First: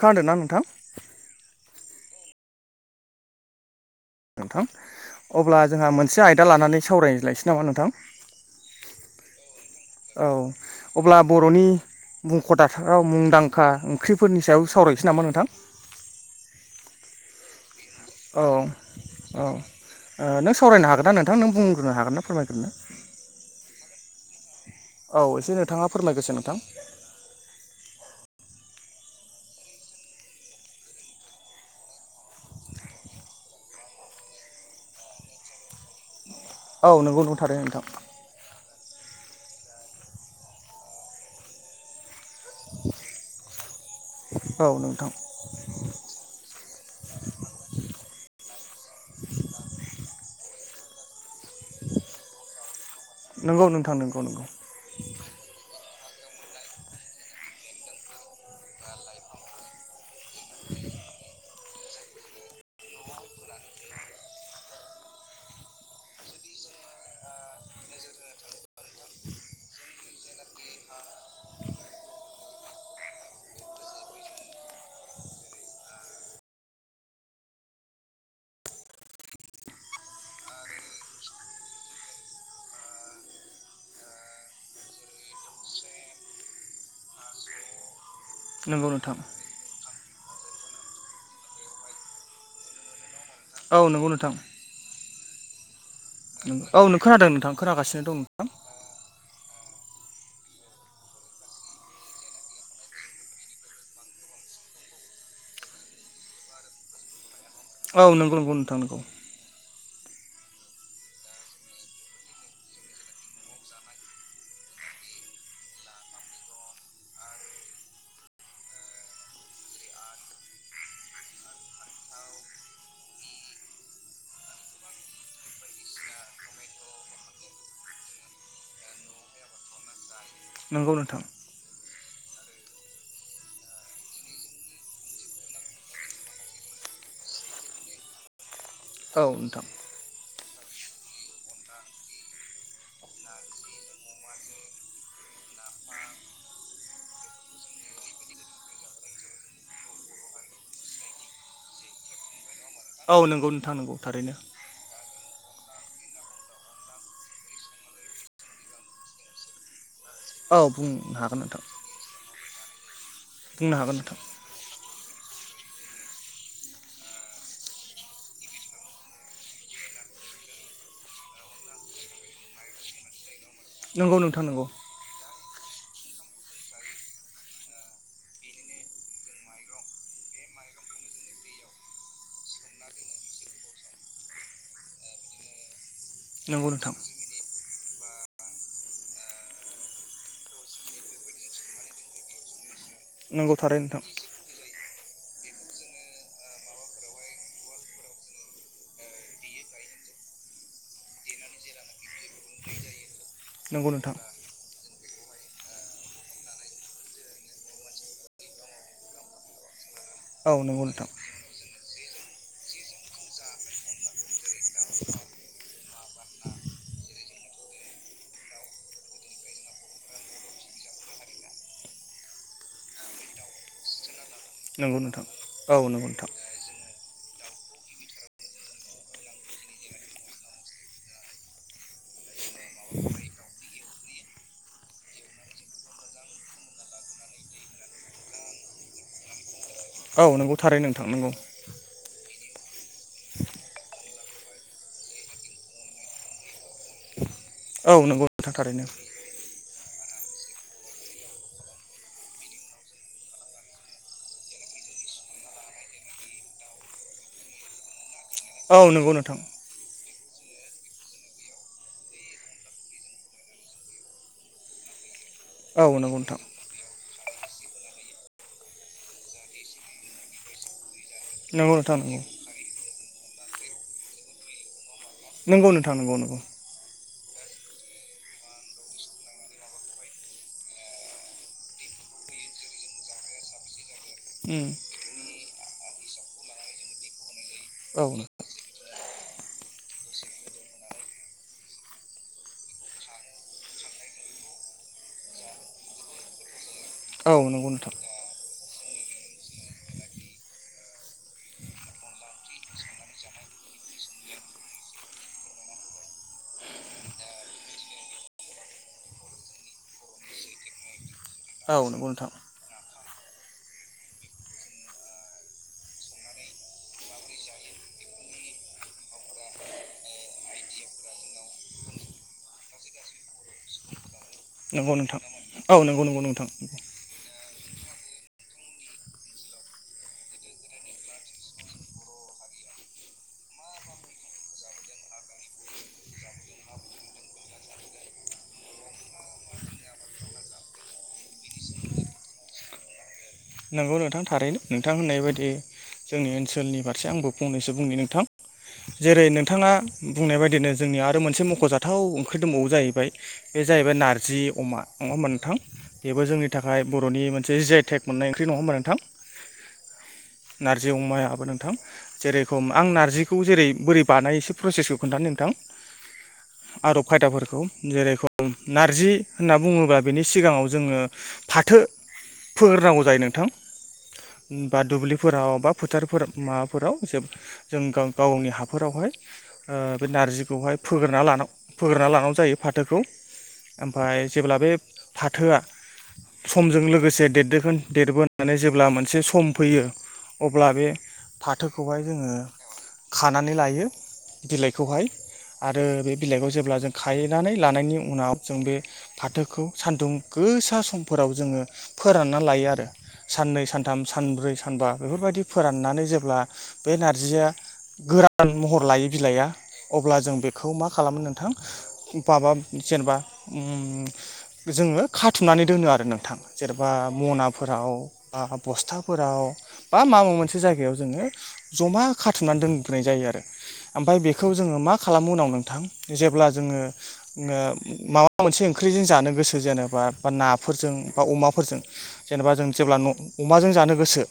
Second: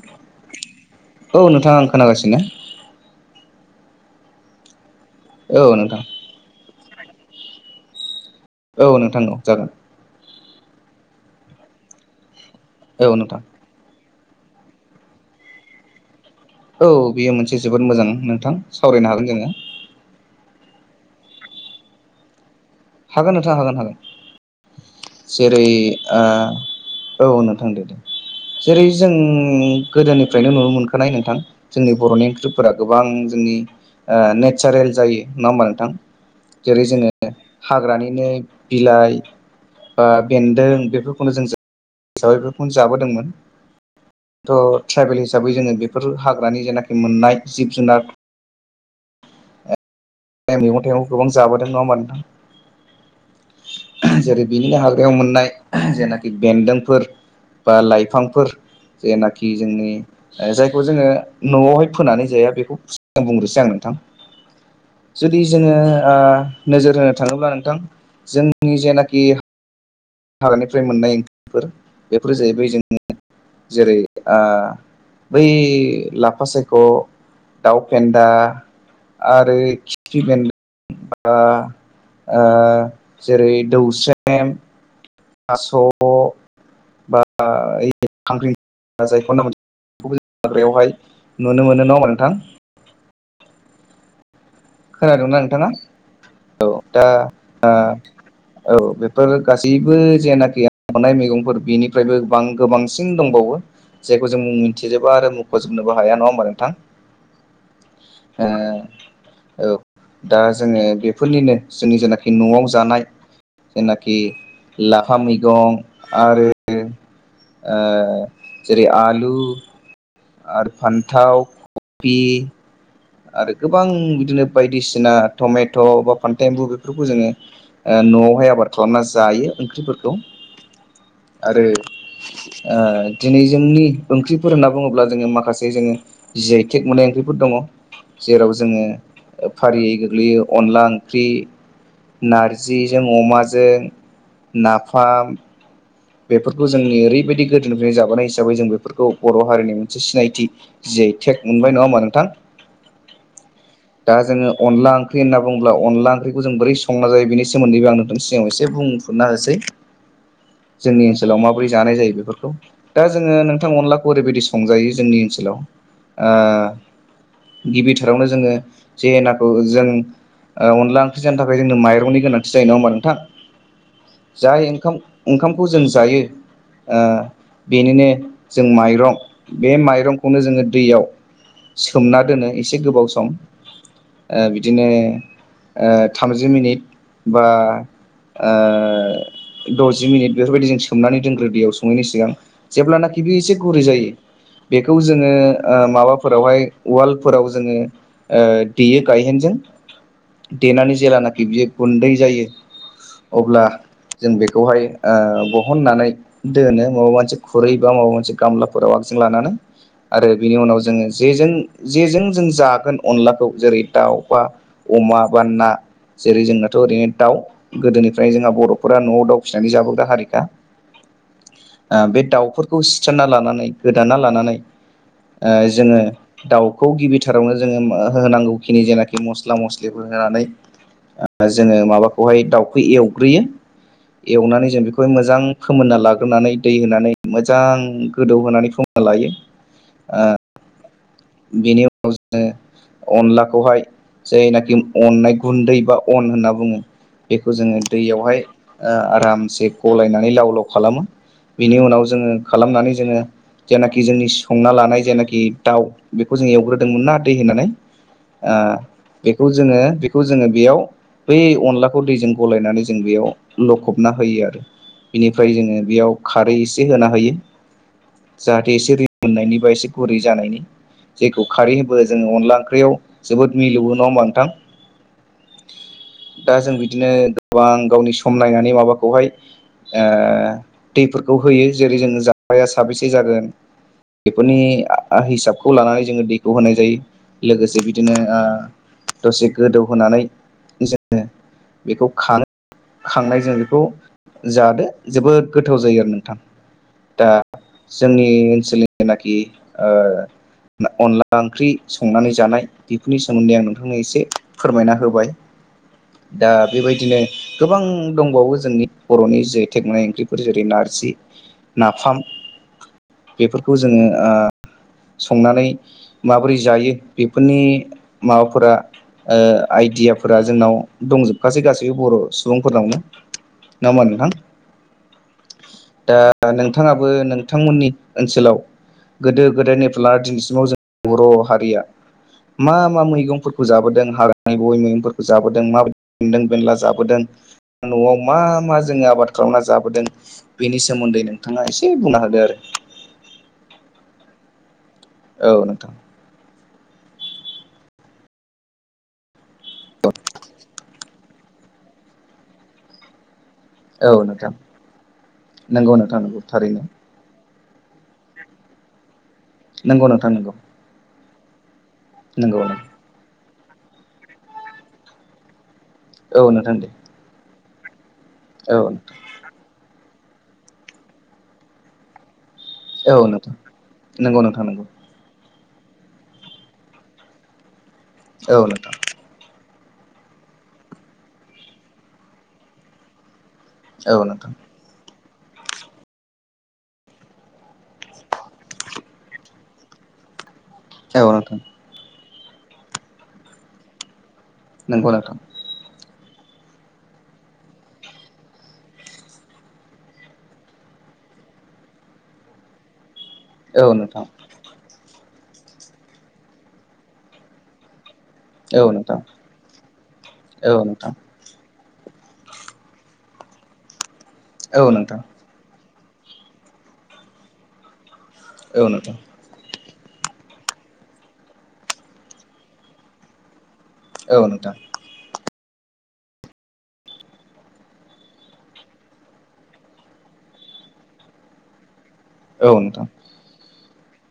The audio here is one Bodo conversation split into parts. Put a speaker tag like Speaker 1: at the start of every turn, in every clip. Speaker 1: खोनादों ना नोंथां?
Speaker 2: औ नोंथां आं खोनागासिनो।
Speaker 1: नोंथां अब्ला
Speaker 2: औ
Speaker 1: जोंहा
Speaker 2: नोंथां
Speaker 1: मोनसे आयदा लानानै सावरायज्लायसै नामा नोंथां।
Speaker 2: औ नोंथां औ जागोन।
Speaker 1: औ अब्ला बर'नि बुंख' दाथाराव
Speaker 2: औ नोंथां
Speaker 1: मुंदांखां ख्रिफोरनि सायाव सावरायनोसै नामा नोंथां
Speaker 2: औ बेयो मोनसे जोबोद मोजां
Speaker 1: औ
Speaker 2: नोंथां सावरायनो हागोन
Speaker 1: औ
Speaker 2: जोङो।
Speaker 1: ओ नों सावरायनो हागोन ना नोंथां नों बुंग्रोनो हागोनना फोरमाय
Speaker 2: हागोन नोंथां हागोन हागोन।
Speaker 1: औ एसे
Speaker 2: जेरै
Speaker 1: नोंथाङा
Speaker 2: आ
Speaker 1: फोरमायग्रोसो नोंथां
Speaker 2: औ नोंथां दे दे जेरै जों गोदोनिफ्रायनो नुनो मोनखानाय नोंथां जोंनि बर'नि ओंख्रिफोरा गोबां जोंनि ओ नेचारेल जायो नङा होमबा नोंथां जेरै
Speaker 1: औ
Speaker 2: जोङो
Speaker 1: नंगौ नंथारो
Speaker 2: हाग्रानिनो बिलाइ बा बेन्दों बेफोरखौनो जों जा हिसाबै बेफोरखौनो जाबोदोंमोन।
Speaker 1: औ
Speaker 2: थ'
Speaker 1: नोंथां
Speaker 2: ट्राइबेल हिसाबै जोङो बेफोर हाग्रानि जेनाखि मोननाय जिब जुनार टाइम मैगं थायगं गोबां जाबोदों नङा होमबा
Speaker 1: नंगौ नोंथां
Speaker 2: नोंथां
Speaker 1: नंगौ नंगौ
Speaker 2: जेरै बिनिनो हाग्रायाव मोननाय जेनाखि बेन्दोंफोर बा लाइफांफोर जेनाखि जोंनि जायखौ जोङो न'आवहाय फोनानै जाया बेखौ बुंग्रोसै आङो थां जुदि जोङो ओ नोजोर होनो थाङोब्ला नोंथां जोंनि जेनाखि हागानिफ्राय मोननाय ओंख्रिफोर बेफोरो जाहैबाय जोंनि जेरै आ बै लाफा सायख' दाउ फेन्दा आरो खिफि बेेन्द बा ओ जेरै दौस्रेम थास' बा ऐ खांख्रिं
Speaker 1: नंगौ नोंथां
Speaker 2: जायखौना मोन हाग्रायावहाय नुनो मोनो नङा होमबा नोंथां
Speaker 1: औ नंगौ नोंथां
Speaker 2: खोनादों ना नोंथाङा औ
Speaker 1: नों
Speaker 2: दा
Speaker 1: खोनादों नोंथां
Speaker 2: आ
Speaker 1: खोनागासिनो दं नोंथां
Speaker 2: औ बे फोर गासैबो जेनाखिनाय मैगंफोर बेनिफ्रायबो बां गोबांसिन दंबावो जायखौ जों मुं मिथिजोबा आरो मख'जोबनोबो हाया नङा होमबा नोंथां
Speaker 1: औ नंगौ
Speaker 2: ओ
Speaker 1: नंगौ नोंथां नोंगौ
Speaker 2: औ दा जोंनि बेफोरनिनो जोंनि जेनाखि न'आव जानाय जेनाखि लाफा मैगं आरो ओ जेरै आलु आरो फान्थाव कपि आरो गोबां बिदिनो बायदिसिना टमेट' बा फान्थ एम्बु बेफोरखौ जोङो न'आवहाय आबाद खालामना जायो ओंख्रिफोरखौ
Speaker 1: नंगौ नोंथां
Speaker 2: आरो ओ दिनै जोंनि ओंख्रिफोर होनना बुङोब्ला जोङो माखासे जोङो जियाय तेक मोननाय ओंख्रिफोर दङ जेराव जोङो
Speaker 1: औ नोंथां
Speaker 2: फारियै गोग्लैयो अनला ओंख्रि नारजिजों अमाजों नाफाम बेफोरखौ जोंनि ओरैबायदि गोदोनिफ्रायनो जाबोनाय हिसाबै जों बेफोरखौ बर' हारिनि मोनसे सिनायथि जियै टेक मोनबाय नङा होमा नोंथां
Speaker 1: औ नंगौ नोंथां नंगौ
Speaker 2: दा
Speaker 1: थारैनो
Speaker 2: जोङो अनला ओंख्रि होनना बुङोब्ला अनला ओंख्रिखौ जों बोरै संना जायो बेनि सोमोन्दैबो आं नोंथांनि सिगाङाव एसे बुंफुनो होसै
Speaker 1: औ
Speaker 2: जोंनि
Speaker 1: बुंनो हागोन
Speaker 2: ओनसोलाव
Speaker 1: नोंथां
Speaker 2: माबोरै जानाय जायो बेफोरखौ दा जोङो नोंथां
Speaker 1: बुंनो हागोन
Speaker 2: अनलाखौ
Speaker 1: नोंथां
Speaker 2: ओरैबायदि संजायो जोंनि ओनसोलाव ओ गिबिथारावनो जोङो जे नाखौ जों ओ अनला ओंख्रि जानो थाखाय जोंनो माइरंनि गोनांथि जायो नङा होमबा नोंथां
Speaker 1: नंगौ नोंथां नंगौ
Speaker 2: जाय ओंखाम ओंखामखौ जों जायो ओ बेनिनो जों माइरं बे माइरंखौनो जोङो दैयाव सोमना दोनो एसे गोबाव सम ओ बिदिनो ओ थामजि
Speaker 1: नंगौ
Speaker 2: मिनिट
Speaker 1: नोंथां
Speaker 2: बा ओ दजि मिनिट बेफोरबायदि जों सोमनानै दोनग्रो दैयाव सङैनि सिगां जेब्लानाखि बे
Speaker 1: नंगौ
Speaker 2: एसे
Speaker 1: थारै
Speaker 2: गरै
Speaker 1: नोंथां
Speaker 2: जायो बेखौ जोङो ओ माबाफोरावहाय उवालफोराव जोङो ओ देयो गायहेनजों देनानै जेलानाखि बियो गुन्दै जायो अब्ला
Speaker 1: नंगौ नोंथां
Speaker 2: जों बेखौहाय ओ बहननानै दोनो माबा मोनसे खुरै बा माबा मोनसे गामलाफोराव आगजों लानानै आरो
Speaker 1: औ
Speaker 2: बिनि उनाव
Speaker 1: नंगौ
Speaker 2: जोङो
Speaker 1: नोंथां
Speaker 2: जेजों जेजों जों जागोन अनलाखौ जेरै दाउ बा अमा बा ना जेरै जोंनाथ' ओरैनो दाउ गोदोनिफ्राय जोंहा बर'फोरा न'आव दाउ फिनानै जाबोबोग्रा हारिखा
Speaker 1: [inaudible] [unintelligible]
Speaker 2: ओ बे दाउफोरखौ सिथारना लानानै गोदाना ला लानानै
Speaker 1: नंगौ नोंथां औ
Speaker 2: जोङो
Speaker 1: नंगौ नोंथां
Speaker 2: खौ गिबिथारावनो जोङो होनांगौखिनि जेनाखि मस्ला मस्लिफोर होनानै जोङो माबाखौहाय दाउखौ एवग्रोयो एवनानै जों बेखौ मोजां फोमोनना लाग्रोनानै दै होनानै मोजां गोदौहोनै फो ना लायो
Speaker 1: औ नोंगौ थारै नों
Speaker 2: बेनि उनाव जोङो अनलाखौहाय जायनाखि अननाय गुन्दै बा अन होनना बुङो बेखौ जोङो
Speaker 1: औ नंगौ
Speaker 2: दैयावहाय
Speaker 1: नोंथां थारैनो
Speaker 2: ओ आरामसे गलायनानै लाव लाव खालामो बिनि उनाव जोङो खालामनानै जोङो जेनाखि जोंनि संना लानाय जेनाखि दाउ बेखौ जों एवग्रोदोंमोन ना दै होनानै ओ
Speaker 1: औ नंगौ नोंथां
Speaker 2: बेखौ जोङो बेखौ जोङो बेयाव बै अनलाखौ दैजों गलायनानै जों बेयाव लखबना होयो आरो बिनिफ्राय जोङो
Speaker 1: औ नंगौ
Speaker 2: बेयाव
Speaker 1: नोंथां
Speaker 2: खारै एसे होना हायो। जाहाथे एसे रिमोननायनि बा एसे गुरै जानायनि जेखौ खारै
Speaker 1: नंगौ नोंथां
Speaker 2: होबो
Speaker 1: नंगौ
Speaker 2: जोङो अनला ओंख्रियाव जोबोद मिलौवो नङा होनबा नोंथां
Speaker 1: नंगौ नोंथां नंगौ नंगौ
Speaker 2: दा जों बिदिनो गोबां गावनि सम नायनानै माबाखौहाय ओ दैफोरखौ होयो जेरै जोंङो जाग्राया साबेसे जागोन बेफोरनि
Speaker 1: उम
Speaker 2: हिसाबखौ लानानै जोङो दैखौ होनाय जायो। लोगोसे
Speaker 1: औ
Speaker 2: बिदिनो ओ दसे गोदौहोनानै जोङो बेखौ खानो खांनायजों बेखौ जादो जोबोद गोथाव जायो आरो नोंथां। दा
Speaker 1: औ नंगौ नोंथां
Speaker 2: जोंनि ओनसोलनि जेनाखि ओ अनला ओंख्रि संनानै जानाय बेफोरनि सोमोन्दै आं नोंथांनो एसे फोरमायना होबाय। दा बेबायदिनो गोबां दंबावो जोंनि बर'नि जि आइ टेक मोननाय ओंख्रिफोर जेरै नारजि
Speaker 1: औ नंगौ
Speaker 2: नाफाम
Speaker 1: नोंथां।
Speaker 2: बेफोरखौ जोङो ओ संनानै माबोरै जायो बेफोरनि माबाफोरा ओ आइडियाफोरा जोंनाव दंजोबखासै गासैबो बर' सुबुंफोरनावनो। नङा होमबा नोंथां?
Speaker 1: नंगौ नोंथां। औ नंगौ
Speaker 2: दा
Speaker 1: नंगौ नोंथां
Speaker 2: नोंथाङाबो नों थांमोननि ओनसोलाव गोदो गोदायनि [unintelligible] दिनैसिमाव जों बर' हारिया मा मा मैगंफोरखौ जाबोदों हाग्रानि बबे मैगंफोरखौ जाबोदों माबायदि बेन्दों बेनला जाबोदों? न'आव मा मा जोङो आबाद खालामना जाबोदों? बेनि सोमोन्दै नोंथाङा एसे बुंना होदो आरो?
Speaker 1: नंगौ नोंथां थारैनो नोंथां होननाय बायदि
Speaker 2: औ नोंथां
Speaker 1: जोंनि ओनसोलनि फारसे आंबो फंनैसो बुंनि नोंथां जेरै नोंथाङा बुंनाय बायदिनो जोंनि आरो। आरो मोनसे मख'जाथाव ओंख्रि दंबावो जाहैबाय। बे जाहैबाय
Speaker 2: औ
Speaker 1: नारजि
Speaker 2: नोंथां
Speaker 1: अमा अमा मोनथाम
Speaker 2: नंगौ नोंथां
Speaker 1: बेबो
Speaker 2: नंगौ
Speaker 1: जोंनि थाखाय
Speaker 2: थारैनो
Speaker 1: बर'नि मोनसे जेटेक नाय ओंख्रि नङा होमब्ला नोंथां।
Speaker 2: नोंगौ
Speaker 1: नारजि अमायाबो नोंथां
Speaker 2: नंगौ
Speaker 1: जेरैखम आं नारजिखौ जेरै बोरै बानाय एसे प्रसेसखौ खोन्थानो नोंथां
Speaker 2: औ नोंथां दे
Speaker 1: आदब खायदाफोरखौ जेरै
Speaker 2: औ
Speaker 1: नारजि होनना बुङोब्ला बेनि सिगाङाव जोङो फाथो फोरनांगौ जायो नोंथां
Speaker 2: नंगौ नोंथां
Speaker 1: बा
Speaker 2: नंगौ
Speaker 1: दुब्लि फोराव बा फोथारफोर माबाफोराव ज जों गावनि
Speaker 2: औ नोंथां
Speaker 1: हाफोरावहाय बे नारजिखौहाय फोग्रोनना फोग्रोनना लानांगौ जायो फाथोखौ।
Speaker 2: औ
Speaker 1: ओमफ्राय
Speaker 2: नोंथां
Speaker 1: जेब्ला बे फाथोआ समजों लोगोसे देरदोगोन देरबोनानै जेब्ला मोनसे सम फैयो। अब्ला बे
Speaker 2: औ नोंथां
Speaker 1: फाथोखौहाय जोङो खानानै लायो। बिलाइखौहाय
Speaker 2: नंगौ नोंथां
Speaker 1: आरो बे बिलाइखौ जेब्ला जों खाहैनानै लानायनि उनाव जों बे फाथोखौ सान्दुं गोसा समफोराव। जोङो फोराननानै लायो आरो साननै
Speaker 2: औ
Speaker 1: सानथाम
Speaker 2: नोंथां
Speaker 1: सानब्रै सानबा। बेफोरबायदि फोराननानै जेब्ला बे नारजिया गोरा गोदान महर
Speaker 2: औ
Speaker 1: लायो
Speaker 2: नोंथां
Speaker 1: बिलाइआ अब्ला जों बेखौ
Speaker 2: औ
Speaker 1: मा
Speaker 2: नोंथां औ
Speaker 1: खालामो नोंथां। माबा जेनेबा
Speaker 2: औ
Speaker 1: जोङो
Speaker 2: नोंथां
Speaker 1: खाथुमनानै दोनो आरो। आरो नोंथां जेन'बा मनाफोराव बा
Speaker 2: औ नोंथां
Speaker 1: बस्थाफोराव। बा माबा मोनसे जायगायाव जोङो जमा खाथुमनानै दोनब्राय जायो आरो। ओमफ्राय बेखौ जोङो मा खालामो उनाव नों जेब्ला जोङो माबा मोनसे ओंख्रिजों जानो गोसो जेनेा बा ना फोरजों बा अमाफोरजों जेनेबा जों
Speaker 2: औ
Speaker 1: जेब्ला
Speaker 2: नोंथां
Speaker 1: अमाजों जानो गोसो।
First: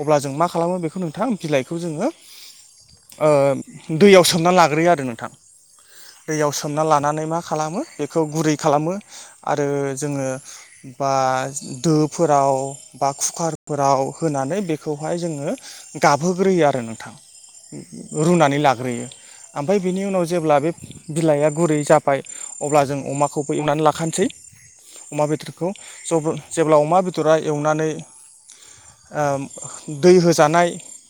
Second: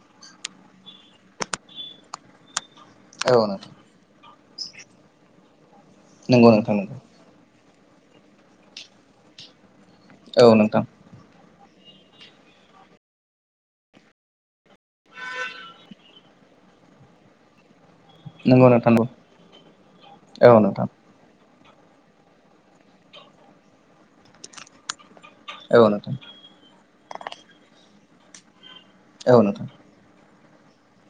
Speaker 1: अब्ला जों मा खालामो बेखौ नोंथां बिलाइखौ जोङो
Speaker 2: औ नोंथां
Speaker 1: दैयाव सोमना लाग्रोयो आरो नोंथां
Speaker 2: नंगौ
Speaker 1: दैयाव
Speaker 2: नोंथां
Speaker 1: सोमना
Speaker 2: नंगौ
Speaker 1: लानानै मा खालामो बेखौ गुरै खालामो आरो जोङो
Speaker 2: औ नोंथां
Speaker 1: बा दोफोराव बा कुकारफोराव होनानै बे बेखौहाय जोङो गाबहोग्रोयो आरो नोंथां। रुनानै
Speaker 2: नंगौ नोंथां
Speaker 1: लाग्रोयो
Speaker 2: नंगौ
Speaker 1: ओमफ्राय बिनि उनाव जेब्ला
Speaker 2: औ
Speaker 1: बे
Speaker 2: नोंथां
Speaker 1: बिलाइया गुर [unintelligible]
Speaker 2: औ नोंथां
Speaker 1: जेब्ला अमा बेदरा एवनानै
Speaker 2: औ
Speaker 1: ओम
Speaker 2: नोंथां
Speaker 1: दै होस जानाय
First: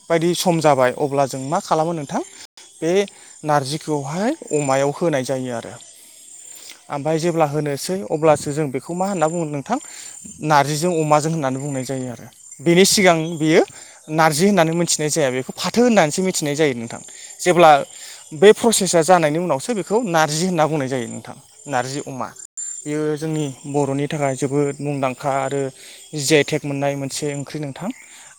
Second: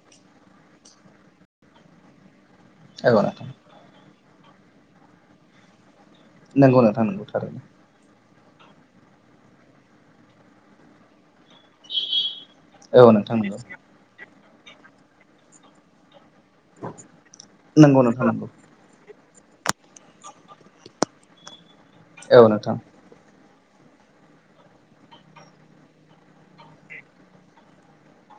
Speaker 1: बायदि सम जाबाय अब्ला जों मा खालामो नोंथां बे
Speaker 2: औ नोंथां
Speaker 1: नारजिखौहाय अमायाव होनाय जायो आरो
Speaker 2: नंगौ नोंथां
Speaker 1: ओमफाय
Speaker 2: नंगौ
Speaker 1: जेब्ला
Speaker 2: थारैनो
Speaker 1: होनोसै अब्लासो जों बेखौ मा होन्ना बुङो नोंथां नार्जिजों अमाजों होननानै बुं बुंनाय जायो आरो बेनि
Speaker 2: औ
Speaker 1: सिगां
Speaker 2: नोंथां
Speaker 1: बियो नारजि होननानै मिथिनाय जाया बेखौ फाथो होननानैसो मिथ मिथिनाय जायो नोंथां जेब्ला
Speaker 2: नंगौ नंगौ नोंथां नंगौ
Speaker 1: बे प्रसेसा जानायनि उनावसो बेखौ नारजि होनना बुंनाय जायो नोंथां नारजि अमा
Speaker 2: औ नोंथां
Speaker 1: बेयो जोंनि बर'नि थाखाय जोबोद मुंदांखा आरो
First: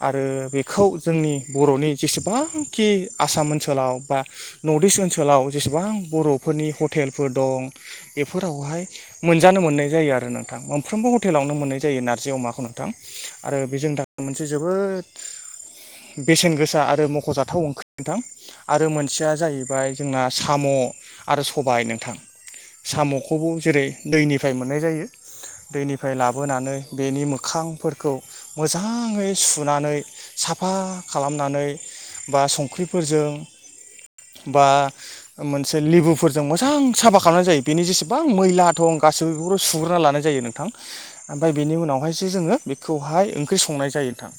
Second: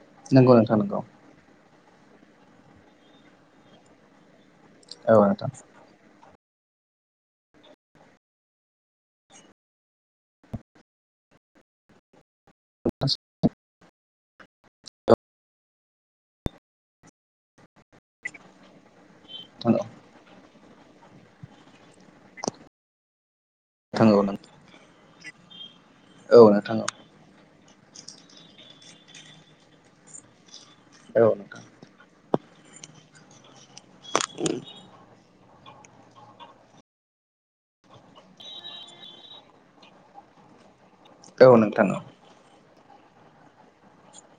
Speaker 1: आरो
Speaker 2: नंगौ नोंथां
Speaker 1: बेखौ
Speaker 2: नंगौ
Speaker 1: जोंनि बर'नि जेसेबांखि आसाम ओनसोलाव बा नर्थ इस्ट
Speaker 2: औ नोंथां
Speaker 1: ओनसोलाव जेसेबां बर' फोरनि हटेलफोर दं बेफोरावहाय मोनजानो मोननाय जायो आरो नोंथां मोनफ्रोमबो हटेलाव [unintelligible] नो मोननाय जायो नारजि अमाखौ नोंथां आरो बे जोंनि थाखाय मोनसे जोबोद बेसेन गोसा आरो मख'जाथ थाव ओंख्रि नोंथां आरो मोनसेया
Speaker 2: नोंथां औ
Speaker 1: जाहैबाय जोंना साम' आरो सबाय नोंथां साम'खौबो जेरै
Speaker 2: नोंथां
Speaker 1: दैनिफ्राय मोननाय जायो दैनिफ्राय
Speaker 2: औ
Speaker 1: लाबोनानै
Speaker 2: नोंथां
Speaker 1: बेनि मोखांफोरखौ मोजाङै सुनानै साफ साफा
Speaker 2: औ
Speaker 1: खालामनानै बा संख्रिफोरजों बा मोनसे लेबुफोरजों मोजां साफा खालामनाय जायो बेनि जेसेबां मैला दं गासैबो बेफोरखौ सुग्रोना लानाय जायो नोंथां। ओमफाय
Speaker 2: नोंथां औ
Speaker 1: बेनि
Speaker 2: नोंथां औ
Speaker 1: उनावहायसो जोङो बेखौहाय ओंख्रि संनाय जायो नोंथां।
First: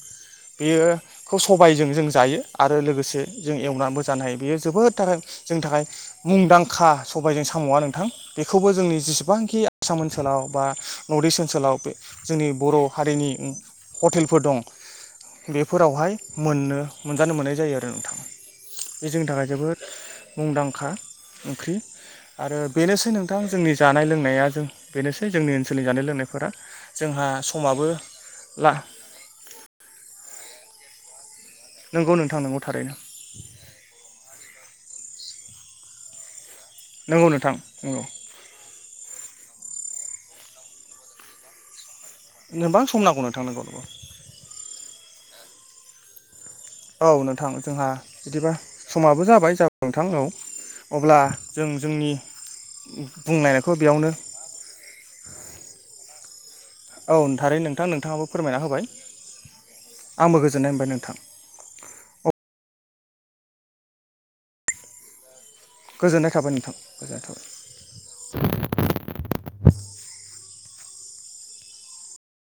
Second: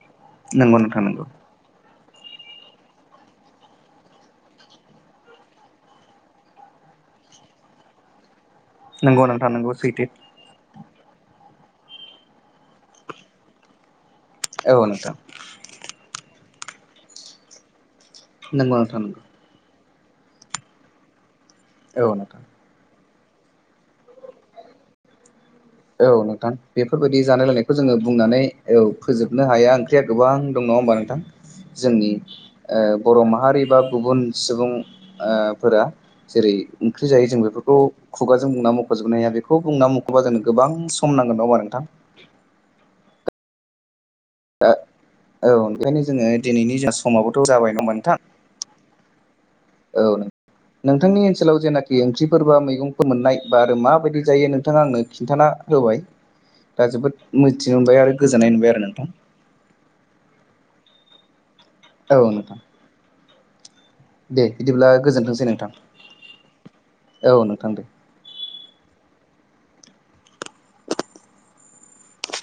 Speaker 2: नंगौ
Speaker 1: बेयो
Speaker 2: नोंथां नंगौ
Speaker 1: खौ सबायजों जों जायो आरो लोगोसे जों एवनाबो जानो हायो बेयो जोबोद थार जोंनि थाखाय मुंदांखा सबायजों साम'आ नोंथां बेखौबो जोंनि
Speaker 2: नंगौ नोंथां
Speaker 1: जेसेबांखि
Speaker 2: नंगौ
Speaker 1: आसाम
Speaker 2: सैथो
Speaker 1: ओनसोलाव बा नर्थ इस्ट ओनसोलाव जोंनि बर' हारिनि उम हटेलफोर दं
Speaker 2: औ नोंथां
Speaker 1: बेफोरावहाय मोननो मोनजानो मोननाय जायो आरो। नोंथां
Speaker 2: नंगौ नोंथां
Speaker 1: बे
Speaker 2: नंगौ
Speaker 1: जोंनि थाखाय जोबोद मुंदांखा ओंख्रि
Speaker 2: औ नोंथां
Speaker 1: आरो बेनोसै नोंथां जोंनि जानाय लोंनाया जों बेनोसै जोंनि ओनसोलनि जानाय
Speaker 2: औ
Speaker 1: लोंनायफोरा
Speaker 2: नोंथां बेफोरबायदि
Speaker 1: जोंहा
Speaker 2: जानाय-लायनायखौ
Speaker 1: समाबो
Speaker 2: जोङो बुंनानै
Speaker 1: ला
Speaker 2: औ फोजोबनो हाया। ओंख्रिया गोबां दं नङा होमबा नोंथां? जोंनि
Speaker 1: नंगौ नोंथां नंगौ थारैनो
Speaker 2: ओ बर' माहारि बा गुबुन सुबुं आ फोरा जेरै ओंख्रि
Speaker 1: नंगौ
Speaker 2: जायो जों
Speaker 1: नोंथां
Speaker 2: बेफोरखौ
Speaker 1: नंगौ
Speaker 2: खुगाजों बुंना मख'जोबनो हाया बेखौ बुंना मख'बा जों गोबां सम नांगोन नङा होमबा नोंथां?
Speaker 1: गोबां सम नांगौ नोंथां नंगौ अ
Speaker 2: आ औ ओंखायनो जोङो दिनैनि जोंहा
Speaker 1: औ
Speaker 2: समाबोथ'
Speaker 1: नोंथां
Speaker 2: जाबाय नङा
Speaker 1: जोंहा
Speaker 2: होमबा नोंथां
Speaker 1: बिदिबा
Speaker 2: औ
Speaker 1: स
Speaker 2: नोंथांनि ओनसोलाव जेनोखि ओंख्रिफोर बा मैगंफोर मोननाय बा
Speaker 1: बुंलायनायखौ
Speaker 2: आरो
Speaker 1: बेयावनो
Speaker 2: माबायदि जायो नोंथाङा आंनो खिन्थाना होबाइ
Speaker 1: औ थारै नोंथां नोंथाङाबो
Speaker 2: गोजोननाय
Speaker 1: फोरमायना
Speaker 2: मोनबाय आरो
Speaker 1: होबाय
Speaker 2: नोंथां
Speaker 1: आंबो गोजोननाय मोनबाय नों
Speaker 2: औ नोंथां दे बिदिब्ला गोजोनथोंसै नोंथां।
Speaker 1: गोजोननाय थाबाय नोंथां गोजोननाय
Speaker 2: औ
Speaker 1: थाबाय
Speaker 2: नोंथां दे।